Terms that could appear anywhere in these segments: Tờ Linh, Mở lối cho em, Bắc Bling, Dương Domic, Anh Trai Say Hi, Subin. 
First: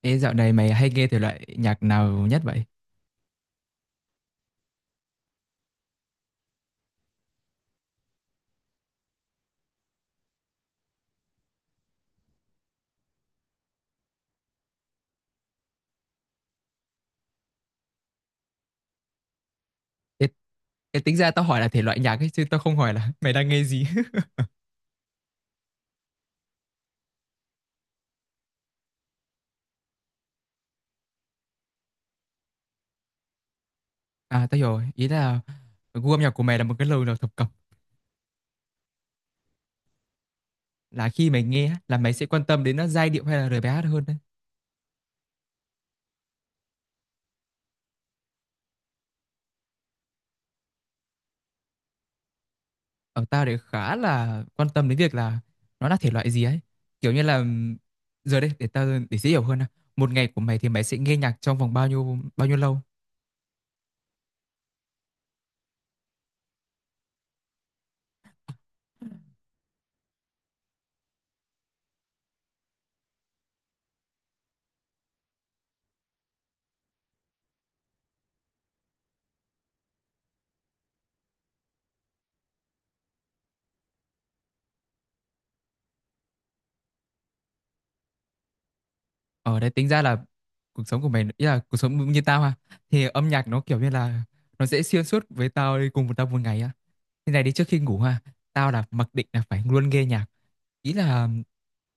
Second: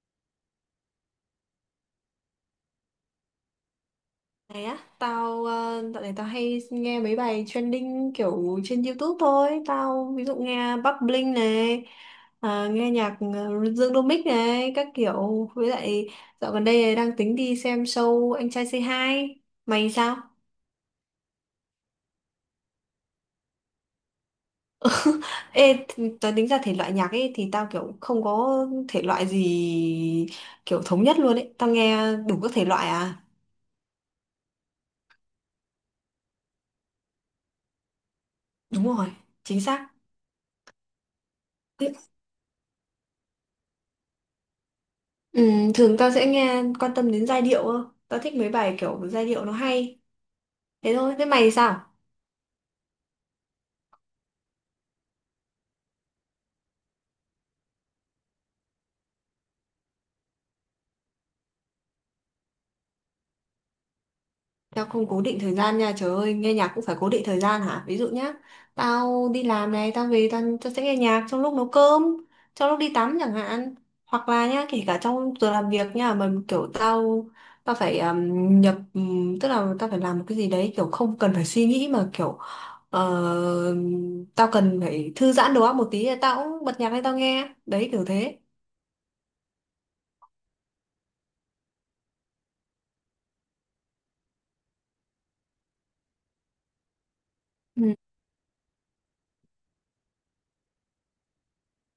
Ê, dạo này mày hay nghe thể loại nhạc nào nhất vậy? Này á, tao dạo này tao hay nghe mấy bài trending kiểu trên YouTube thôi. Tao ví dụ nghe Bắc Bling này, nghe nhạc Dương Domic này các kiểu. Với lại dạo gần đây đang tính đi xem show Anh Trai Say Hi. Mày sao? Ê, ê, tính ra tao hỏi là thể loại nhạc ấy, chứ tao không hỏi là mày đang nghe gì. Tao tính ra thể loại nhạc ấy thì tao kiểu không có thể loại gì, kiểu thống nhất luôn ấy, tao nghe đủ các thể loại à. À, tao hiểu rồi. Ý là gu âm nhạc của mày là một cái lời nào thập cẩm. Đúng rồi, chính xác. Là khi mày nghe á, là mày sẽ quan tâm đến nó giai điệu hay là lời bài hát hơn đấy. Ừ, thường tao sẽ nghe quan tâm đến giai điệu hơn. Tao thích mấy bài kiểu giai điệu nó hay. Thế thôi, thế mày thì sao? Ở tao thì khá là quan tâm đến việc là nó là thể loại gì ấy. Kiểu như là giờ đây để tao để dễ hiểu hơn nào. Một ngày của mày thì mày sẽ nghe nhạc trong vòng bao nhiêu lâu? Tao không cố định thời gian nha, trời ơi, nghe nhạc cũng phải cố định thời gian hả? Ví dụ nhá, tao đi làm này, tao về tao sẽ nghe nhạc trong lúc nấu cơm, trong lúc đi tắm chẳng hạn. Hoặc là nhá, kể cả trong giờ làm việc nha, mà kiểu tao tao phải nhập tức là tao phải làm một cái gì đấy kiểu không cần phải suy nghĩ mà kiểu ờ, tao cần phải thư giãn đầu óc một tí thì tao cũng bật nhạc lên tao nghe. Đấy kiểu thế. Ở đấy tính ra là cuộc sống của mày ý là cuộc sống như tao ha, thì âm nhạc nó kiểu như là nó sẽ xuyên suốt với tao, đi cùng với tao một ngày á. Như này đi, trước khi Ừ. ngủ ha, tao là mặc định là phải luôn nghe nhạc, ý là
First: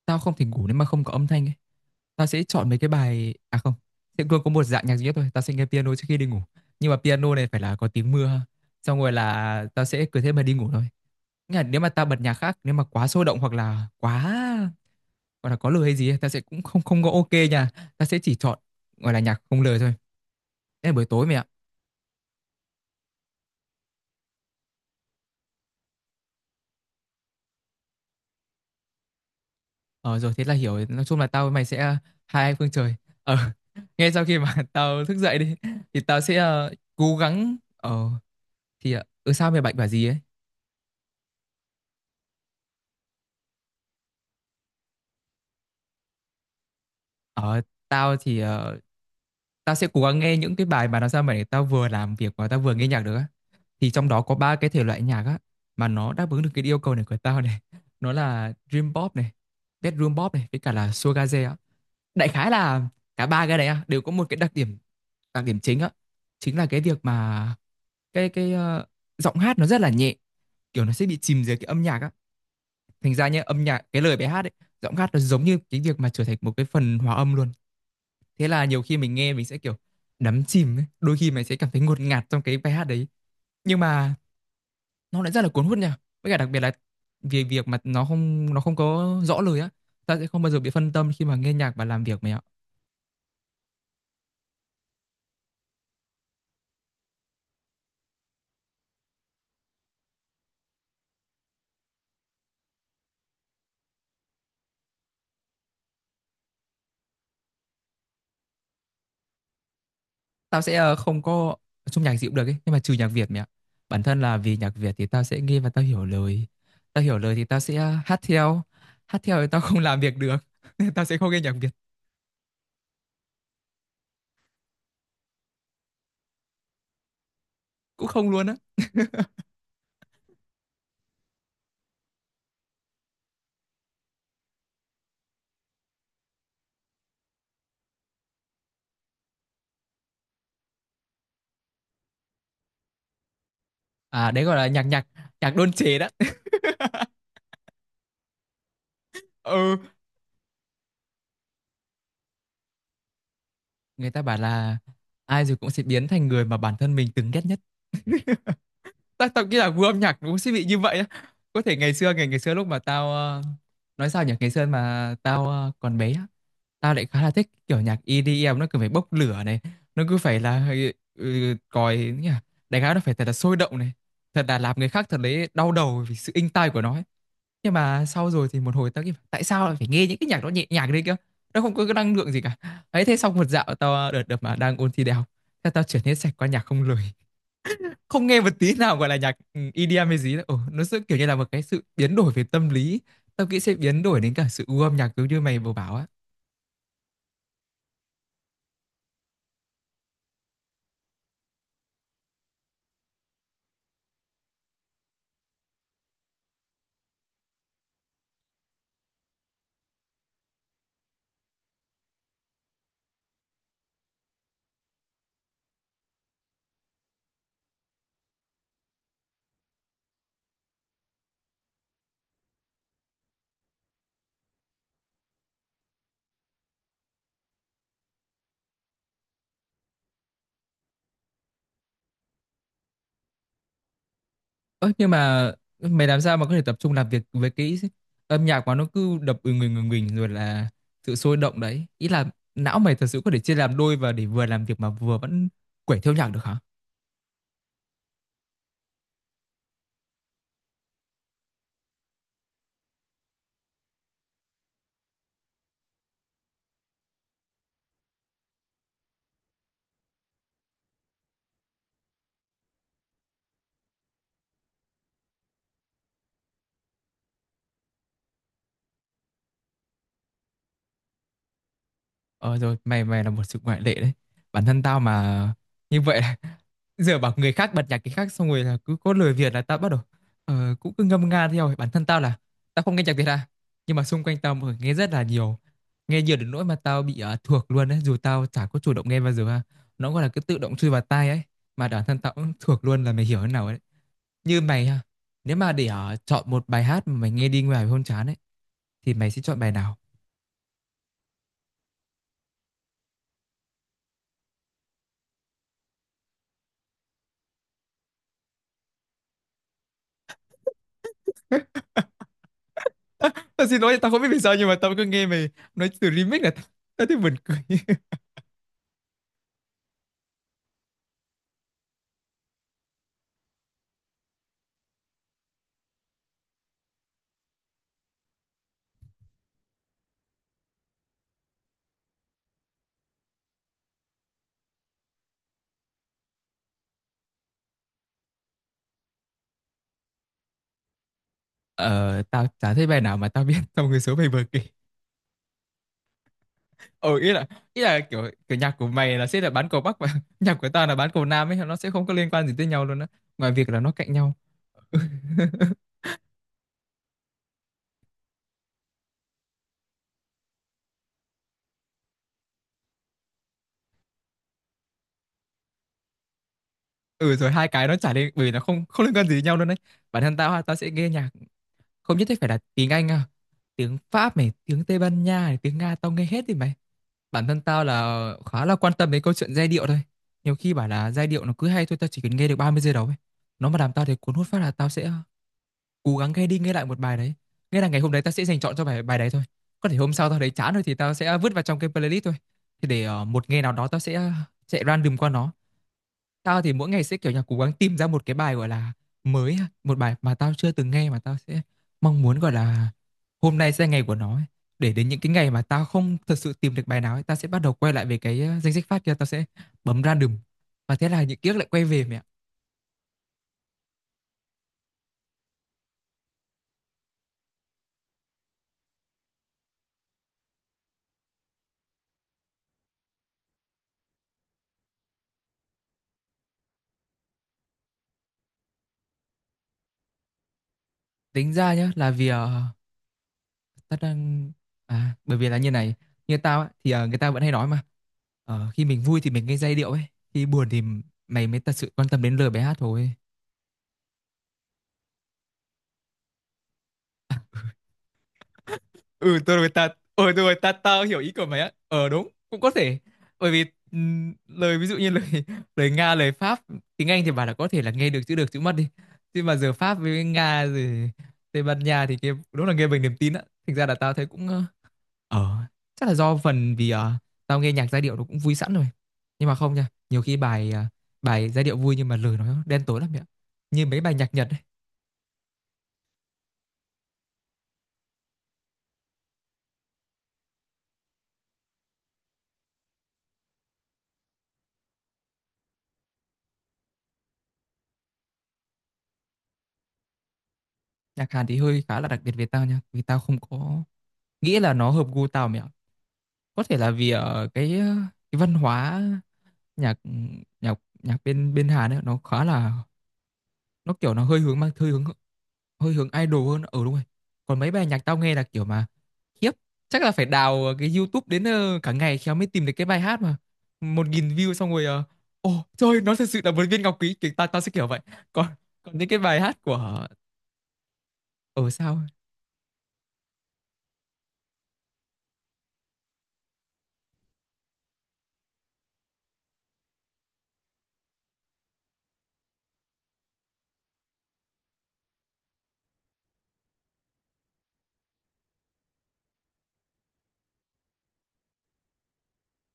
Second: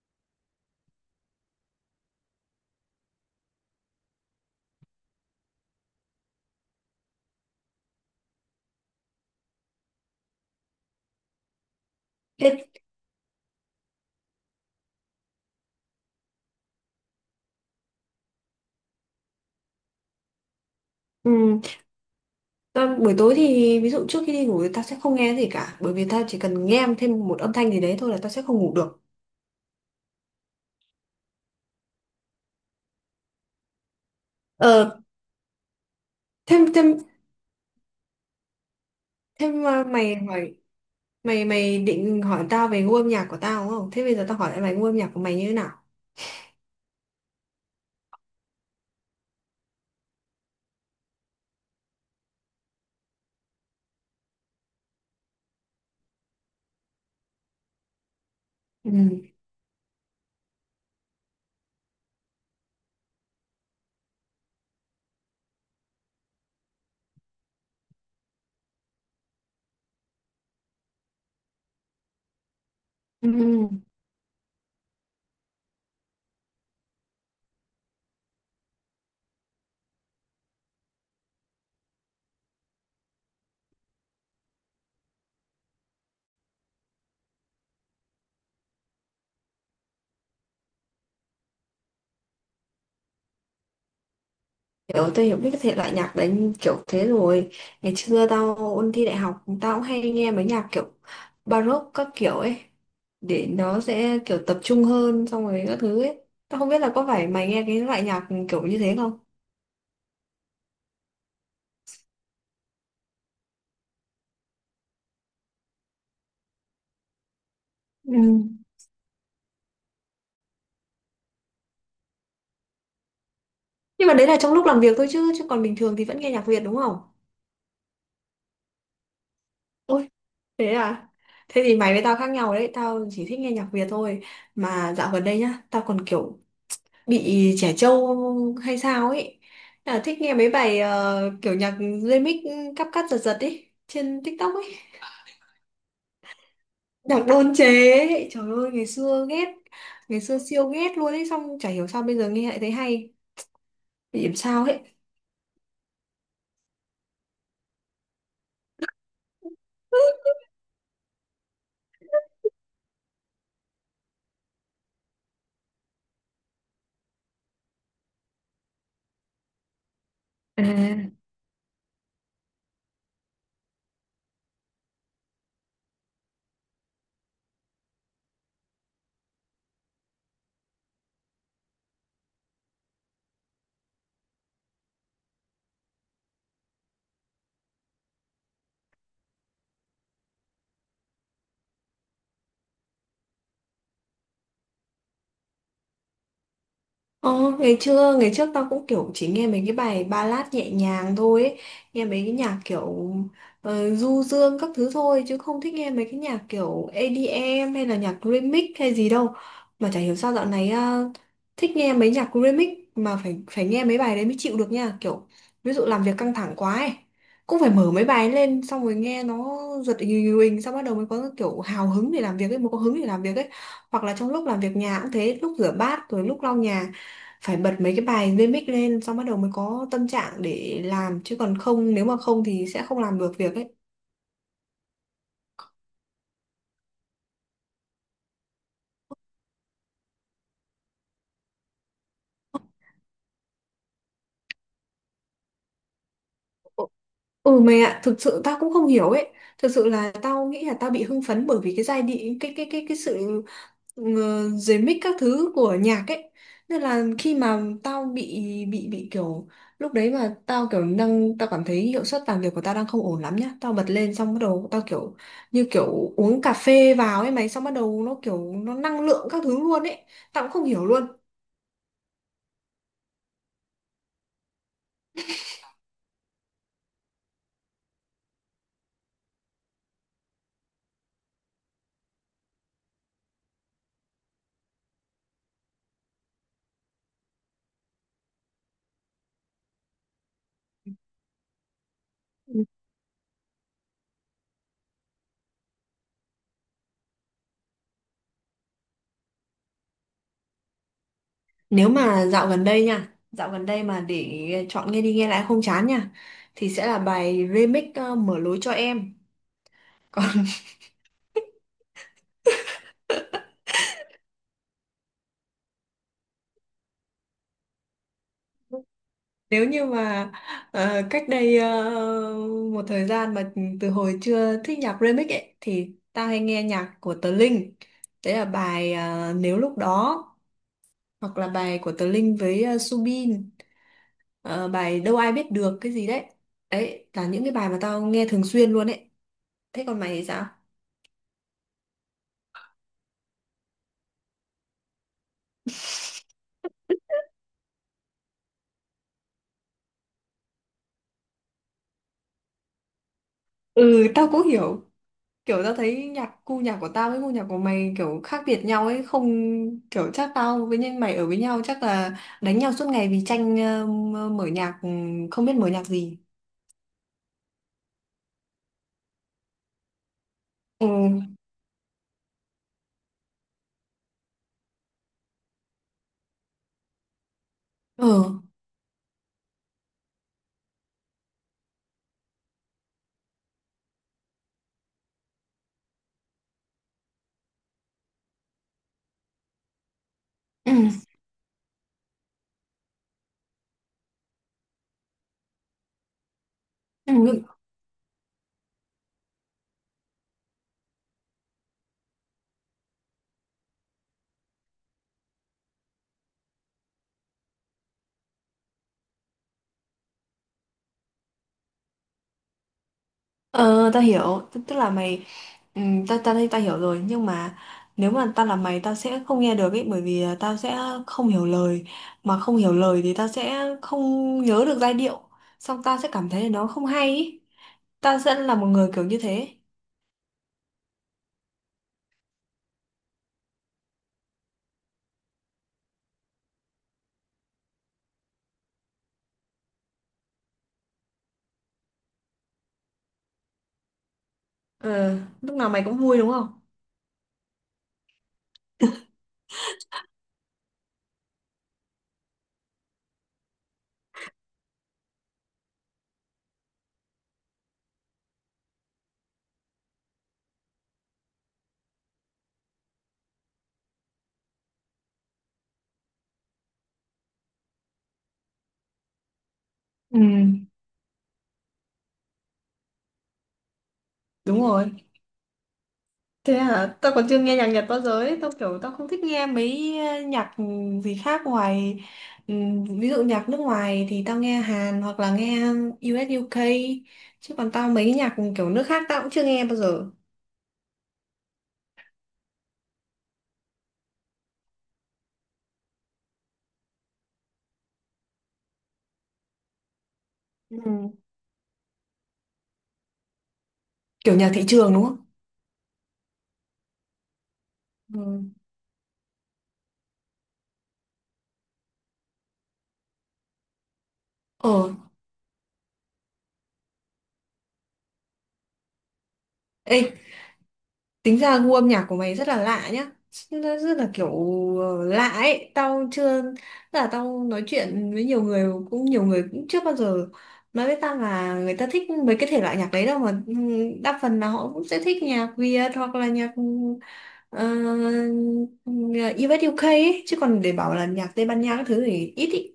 tao không thể ngủ nếu mà không có âm thanh ấy. Tao sẽ chọn mấy cái bài, à không, sẽ luôn có một dạng nhạc duy nhất thôi, tao sẽ nghe piano trước khi đi ngủ, nhưng mà piano này phải là có tiếng mưa ha, xong rồi là tao sẽ cứ thế mà đi ngủ thôi. Nghĩa là nếu mà tao bật nhạc khác Thế, nếu mà quá sôi động hoặc là quá gọi là có lời hay gì ấy, ta sẽ cũng không không có ok nha, ta sẽ chỉ chọn gọi là nhạc không lời thôi, thế là buổi tối mày ạ. ừ, ta, buổi tối thì ví dụ trước khi đi ngủ thì ta sẽ không nghe gì cả, bởi vì ta chỉ cần nghe thêm một âm thanh gì đấy thôi là ta sẽ không ngủ được. Ờ rồi, thế là hiểu rồi. Nói chung là tao với mày sẽ hai anh phương trời. ờ ngay sau khi mà Ờ, tao thức dậy đi thì tao sẽ thêm thêm cố gắng thì sao mày thêm bạch à, bảo gì mày ấy. hỏi, mày mày định hỏi tao về gu âm nhạc của tao đúng không? Thế bây giờ tao hỏi lại mày, gu âm nhạc của mày như thế nào? ờ Tao thì tao sẽ cố gắng nghe những cái bài mà nó sao mà để tao vừa làm việc và tao vừa nghe nhạc được á, thì trong đó có ba cái thể loại nhạc á mà nó đáp ứng được cái yêu cầu này của tao này. Nó là Ừ. dream pop này, bedroom pop này, với cả là sugar jay á. Đại khái là cả ba cái đấy á, đều có một cái đặc điểm, đặc điểm chính á, chính là cái việc mà cái cái ờ, giọng hát nó rất là nhẹ, kiểu nó sẽ bị chìm dưới cái âm nhạc á. Thành ra Ừ. nhá, âm nhạc cái lời bài hát ấy, giọng hát nó giống như cái việc mà trở thành một cái phần hòa âm luôn. Thế là nhiều khi mình nghe mình sẽ kiểu đắm chìm ấy, đôi khi mình sẽ cảm thấy ngột ngạt trong cái bài hát đấy, nhưng mà nó lại rất là cuốn hút nha. Với cả đặc biệt là vì việc mà nó không có rõ lời á, ta sẽ không bao giờ bị phân tâm khi mà nghe nhạc và làm việc mày ạ. Kiểu tôi hiểu biết cái thể loại nhạc đấy kiểu thế rồi. Ngày xưa tao ôn thi đại học, tao cũng hay nghe mấy nhạc kiểu Baroque các kiểu ấy, để nó sẽ kiểu tập trung hơn, xong rồi các thứ ấy. Tao không biết là có phải mày nghe cái loại nhạc kiểu như thế không. Tao sẽ không có chung nhạc gì cũng được ấy, nhưng mà trừ nhạc Việt mẹ ạ. Bản thân là vì nhạc Việt thì tao sẽ nghe và tao hiểu lời, tao hiểu lời thì tao sẽ Ừ. hát theo, hát theo thì tao không làm việc được, nên tao sẽ không nghe nhạc Việt, Nhưng mà đấy là trong lúc làm việc thôi chứ, chứ còn bình thường thì vẫn nghe nhạc Việt đúng không? cũng không luôn á. Ôi, thế à. Thế thì mày với tao khác nhau đấy, tao chỉ thích nghe nhạc Việt thôi. Mà dạo gần đây nhá, tao còn kiểu bị trẻ trâu hay sao ấy, là thích nghe mấy bài kiểu nhạc remix, cắp cắt giật giật ấy trên À đấy TikTok gọi ấy. là nhạc nhạc nhạc đôn chế đó. Nhạc đôn chế ấy, trời ơi ngày xưa ghét, Ừ, ngày xưa siêu ghét luôn ấy, xong chả hiểu sao bây giờ nghe lại thấy hay, người ta bị điểm bảo sao là ấy. ai rồi cũng sẽ biến thành người mà bản thân mình từng ghét nhất. Tao tao nghĩ là gu âm nhạc nó cũng sẽ bị như vậy á. Có thể ngày xưa, ngày ngày xưa lúc mà tao nói sao nhỉ, ngày xưa mà tao còn bé á, tao lại khá là thích kiểu nhạc EDM, nó cứ phải bốc lửa này, nó cứ phải À, là còi nhỉ, đánh áo nó phải thật là sôi động này, thật là làm người khác thật đấy đau đầu vì sự inh tai của nó ấy. Nhưng mà sau rồi thì một hồi tao nghĩ tại sao lại phải nghe những cái nhạc đó nhẹ nhàng đấy kia, nó không có cái năng lượng gì cả. Ấy thế xong một dạo tao đợt đợt mà đang ôn thi đại học, thế tao chuyển hết sạch qua nhạc không lời, không nghe một tí nào gọi là nhạc EDM hay gì đâu. Ồ, nó sẽ kiểu như là một cái sự biến đổi về tâm lý, tao nghĩ sẽ biến đổi đến cả sự gu âm nhạc giống như mày vừa bảo á. Ồ, ngày trước tao cũng kiểu chỉ nghe mấy cái bài ballad nhẹ nhàng thôi ấy. Nghe mấy cái nhạc kiểu du dương các thứ thôi, chứ không thích nghe mấy cái nhạc kiểu EDM hay là nhạc remix hay gì đâu. Mà chả hiểu sao dạo này à, thích nghe mấy nhạc remix, mà phải phải nghe mấy bài đấy mới chịu được nha, kiểu ví dụ làm việc căng thẳng quá ấy, cũng phải mở mấy bài lên xong rồi nghe nó giật ình ình, xong bắt đầu mới có kiểu hào hứng để làm việc ấy, mới có hứng để làm việc ấy. Hoặc là trong lúc làm việc nhà cũng thế, lúc rửa bát rồi lúc lau nhà phải bật mấy cái bài remix lên, xong bắt đầu mới có tâm trạng để làm, chứ còn không, nếu mà không thì sẽ không làm được việc ấy. Ơ, nhưng mà mày làm sao mà có thể tập trung làm việc với cái âm nhạc mà nó cứ đập người người mình, rồi là sự sôi động đấy, ý là não mày thật sự có thể chia làm đôi và để vừa làm việc mà vừa vẫn quẩy theo nhạc được hả? Ừ mày ạ, thực sự tao cũng không hiểu ấy. Thực sự là tao nghĩ là tao bị hưng phấn bởi vì cái giai điệu, cái sự ờ, dưới mic các thứ của nhạc ấy. Nên là khi mà tao bị kiểu, lúc đấy mà tao kiểu đang tao cảm thấy hiệu suất làm việc của tao đang không ổn lắm nhá. Tao bật lên xong bắt đầu tao kiểu như kiểu uống cà phê vào ấy mày, xong bắt đầu nó kiểu nó năng lượng các thứ luôn ấy. Tao cũng không hiểu luôn. Ờ rồi, mày mày là một sự ngoại lệ đấy, bản thân tao mà như vậy. Giờ bảo người khác bật nhạc cái khác xong rồi là cứ có lời Việt là tao bắt đầu cũng cứ ngâm nga theo. Bản thân tao là tao không nghe nhạc Việt à, nhưng mà xung quanh tao mọi người nghe rất là nhiều, nghe nhiều đến nỗi mà tao bị thuộc luôn đấy dù tao chả có chủ động nghe bao giờ ha, nó gọi là cứ tự động chui vào tai ấy, mà bản thân tao cũng thuộc luôn, là mày hiểu thế nào ấy. Như mày ha, nếu mà để chọn một bài hát mà mày nghe đi ngoài hôn chán ấy, thì mày sẽ chọn bài nào? Nếu mà dạo gần đây nha, dạo gần đây mà để chọn nghe đi nghe lại không chán nha, thì sẽ là bài remix Mở lối cho em. Còn Tao xin lỗi, tao không biết vì sao nhưng mà tao cứ nghe mày nói từ remix là tao thấy buồn cười. nếu như mà cách đây một thời gian mà từ hồi chưa thích nhạc remix ấy, thì ta hay nghe nhạc của Tờ Linh. Đấy là bài Nếu lúc đó, hoặc là bài của Tờ Linh với Subin, bài Đâu ai biết được cái gì đấy. Đấy là những cái bài mà tao nghe thường xuyên luôn ấy. Thế còn mày thì sao? Ờ, tao chả thấy bài nào mà tao biết trong cái số mày vừa kể. Ừ, ý là, ý là kiểu kiểu nhạc của mày là sẽ là bán cầu Bắc và nhạc của tao là bán cầu Nam ấy, nó sẽ không có liên quan gì tới nhau luôn á. Ngoài việc là nó Ừ, cạnh tao nhau. cũng hiểu, kiểu tao thấy nhạc của tao với gu nhạc của mày kiểu khác biệt nhau ấy không, kiểu chắc tao với nhân mày ở với nhau chắc là đánh nhau suốt ngày vì tranh mở nhạc, ừ, không biết mở nhạc gì. Ừ rồi hai cái nó chả liên, bởi vì nó không không liên quan gì đến nhau luôn đấy. Bản thân tao ha, tao Ừ. sẽ nghe nhạc không nhất thiết phải là tiếng Anh à. Tiếng Pháp này, tiếng Tây Ban Nha này, tiếng Nga tao nghe hết thì mày. Bản thân tao Ừ. là khá là quan tâm đến câu chuyện giai điệu thôi, nhiều khi bảo là giai điệu nó cứ hay thôi, tao chỉ cần nghe được 30 giây đầu ấy, nó mà làm tao thấy cuốn hút phát là tao sẽ cố gắng nghe đi nghe lại một bài đấy, nghĩa là ngày hôm đấy tao sẽ dành chọn cho bài bài đấy thôi. Có thể hôm sau tao thấy Ừ. chán rồi thì tao sẽ vứt vào trong cái playlist thôi, thì để một ngày nào đó tao sẽ random qua nó. Tao thì mỗi ngày sẽ kiểu như là Ừ. cố gắng tìm ra một cái bài, gọi là mới ha, một bài mà tao chưa từng nghe mà tao sẽ mong muốn, gọi là hôm nay sẽ là ngày của nó ấy. Để đến những cái ngày mà tao không thật sự tìm được bài nào ấy, tao sẽ bắt đầu quay lại về cái, a, danh sách phát kia, tao sẽ bấm random. Và thế là những ký ức lại quay về mẹ. ờ Tao hiểu, tức tức là mày, ừ, tao tao thấy tao hiểu rồi nhưng mà nếu mà tao là mày tao sẽ không nghe được ấy, bởi vì là tao sẽ không hiểu lời, mà không hiểu lời thì tao sẽ không nhớ được giai điệu, xong tao sẽ cảm thấy là nó không hay ấy. Tao sẽ là một người kiểu như thế. Tính ra nhá, là vì, tao đang, à, bởi vì là như này, như tao á thì, người ta vẫn hay nói mà, khi mình vui thì mình nghe giai điệu ấy, khi buồn thì mày mới thật sự quan tâm đến lời bài hát thôi. Ờ, lúc nào mày cũng vui đúng không? Ừ tôi rồi ta ta hiểu ý của mày á. Ờ đúng, cũng có thể, bởi vì lời, ví dụ như lời lời Nga, lời Pháp, tiếng Anh thì bảo là có thể là nghe được chữ mất đi, nhưng mà giờ Pháp với Nga rồi Tây Ban Nha thì kia đúng là nghe bằng niềm tin á. Thành ra là tao thấy cũng ờ, chắc là do phần vì tao nghe nhạc giai điệu nó cũng vui sẵn rồi, nhưng mà không nha, Ừ. nhiều khi bài bài giai điệu vui nhưng mà lời nó đen tối lắm mẹ ạ. Như mấy bài nhạc Nhật ấy, Đúng rồi. Thế hả? Tao còn chưa nghe nhạc Nhật bao giờ ấy. Tao kiểu tao không thích nghe mấy nhạc gì khác ngoài ví dụ nhạc nước ngoài thì tao nghe Hàn hoặc là nghe US UK, chứ còn tao mấy nhạc kiểu nước khác tao cũng chưa nghe bao giờ. nhạc Hàn thì hơi khá là đặc biệt về tao nha, vì tao không có nghĩ là nó hợp gu tao mẹ ạ. Có thể là vì ở cái cái văn hóa nhạc nhạc Ừ. nhạc bên bên Hàn ấy nó khá là, nó kiểu nó Kiểu hơi nhạc hướng thị mang hơi trường hướng, đúng không? hơi hướng idol hơn ở, đúng rồi. Còn mấy bài nhạc tao nghe là Ừ. kiểu mà khiếp, chắc là phải đào cái YouTube đến cả ngày khéo mới tìm được cái bài hát mà 1.000 view, xong rồi Ờ. ờ, ồ trời, nó thật sự là một viên ngọc quý, kiểu tao tao sẽ kiểu vậy. Còn, còn những cái bài hát Ê, của, tính ra ở gu âm sao, nhạc của mày rất là lạ nhá. Nó rất là kiểu lạ ấy. Tao chưa, tức là tao nói chuyện với nhiều người, cũng nhiều người cũng chưa bao giờ nói với tao là người ta thích mấy cái thể loại nhạc đấy đâu. Mà ừ, đa phần là họ cũng sẽ thích nhạc Việt hoặc là nhạc US UK ấy. Chứ còn để bảo là nhạc Tây Ban Nha các thứ thì ít ý.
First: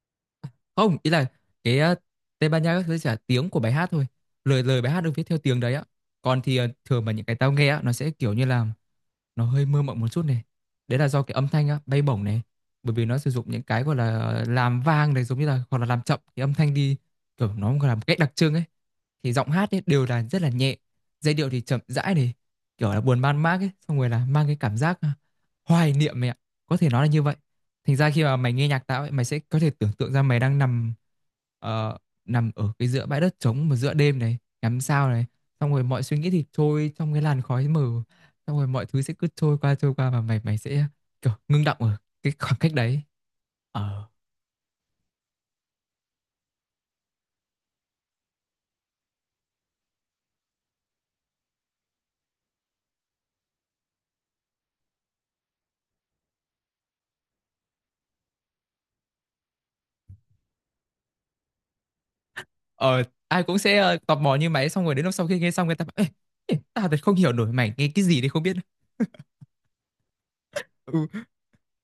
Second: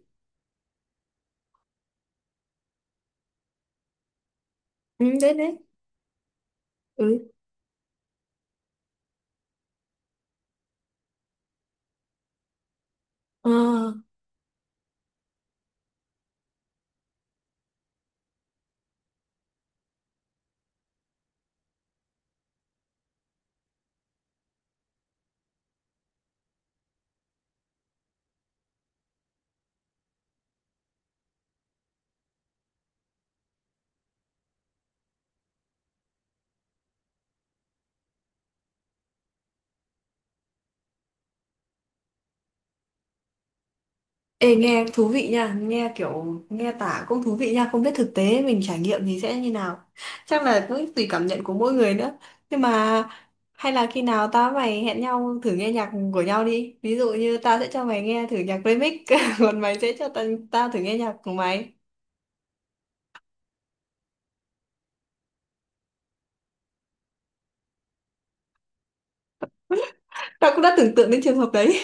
không ý là cái Tây Ban Nha các thứ chỉ là tiếng của bài hát thôi, lời lời bài hát Ừ được viết đấy theo đấy. tiếng đấy á. Còn thì thường mà những Ừ. cái tao nghe á nó sẽ kiểu như là nó hơi mơ mộng một chút này, đấy là do cái âm thanh á, bay bổng này, bởi vì nó sử dụng Ờ. những cái gọi là làm vang này, giống như là hoặc là làm chậm cái âm thanh đi, kiểu nó gọi là một cách đặc trưng ấy, thì giọng hát ấy đều là rất là nhẹ, giai điệu thì chậm rãi này, kiểu là buồn man mác ấy, xong rồi là mang cái cảm giác à, hoài niệm mày ạ, có thể nói là như vậy. Thành ra khi mà mày nghe nhạc tao ấy, mày sẽ có thể tưởng tượng ra mày đang nằm ờ, nằm ở cái giữa bãi đất trống mà giữa đêm này, ngắm sao này, xong rồi mọi suy nghĩ thì trôi trong cái làn khói mờ, xong rồi mọi thứ sẽ cứ trôi qua và mày mày sẽ kiểu ngưng đọng ở cái khoảng cách đấy. Ờ, Ê, nghe thú vị nha, nghe kiểu nghe tả cũng thú vị nha, không biết thực tế mình trải nghiệm thì sẽ như nào. Chắc là cũng tùy cảm nhận của mỗi người nữa. Nhưng mà hay là khi nào tao với mày hẹn nhau thử nghe nhạc của nhau đi. Ví dụ như tao sẽ cho mày nghe thử nhạc remix, còn mày sẽ cho tao thử nghe nhạc của mày. ờ ai cũng sẽ tò mò như mày, xong rồi đến lúc sau khi nghe xong người ta bảo, Ê, ê, tao thật không hiểu nổi mày nghe cái gì đấy không biết. Tao cũng đã tưởng ừ, tượng đến trường hợp đấy.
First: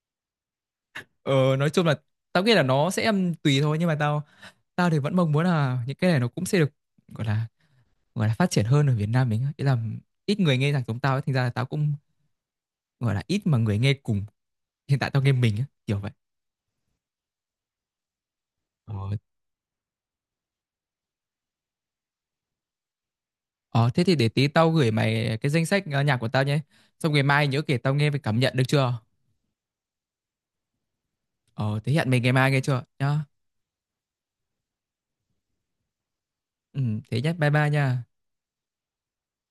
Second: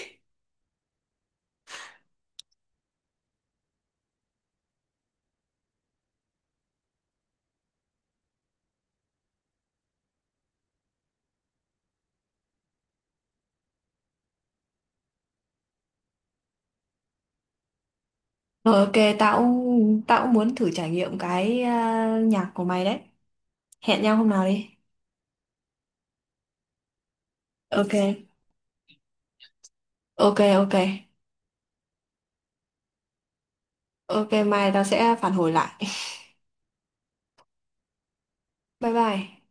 ờ, nói chung là tao nghĩ là nó sẽ tùy thôi, nhưng mà tao, tao thì vẫn mong muốn là những cái này nó cũng sẽ được gọi là, gọi là phát triển hơn ở Việt Nam mình á. Ý là ít người nghe nhạc giống tao ấy, thành ra là tao cũng gọi là ít mà người nghe cùng, hiện tại tao nghe mình á, kiểu vậy. Ờ, ok, ờ, tao cũng muốn thử trải nghiệm cái à, nhạc của mày đấy. ờ, Hẹn Thế thì nhau để hôm nào tí đi. tao gửi mày cái danh sách nhạc của tao nhé, xong ngày mai nhớ kể tao nghe về Ok, cảm nhận được chưa. ok, ok. Ờ thế hẹn mình ngày mai nghe chưa nhá. Ok, mai tao sẽ phản hồi lại. Ừ, thế nhé, bye bye nha. Bye bye.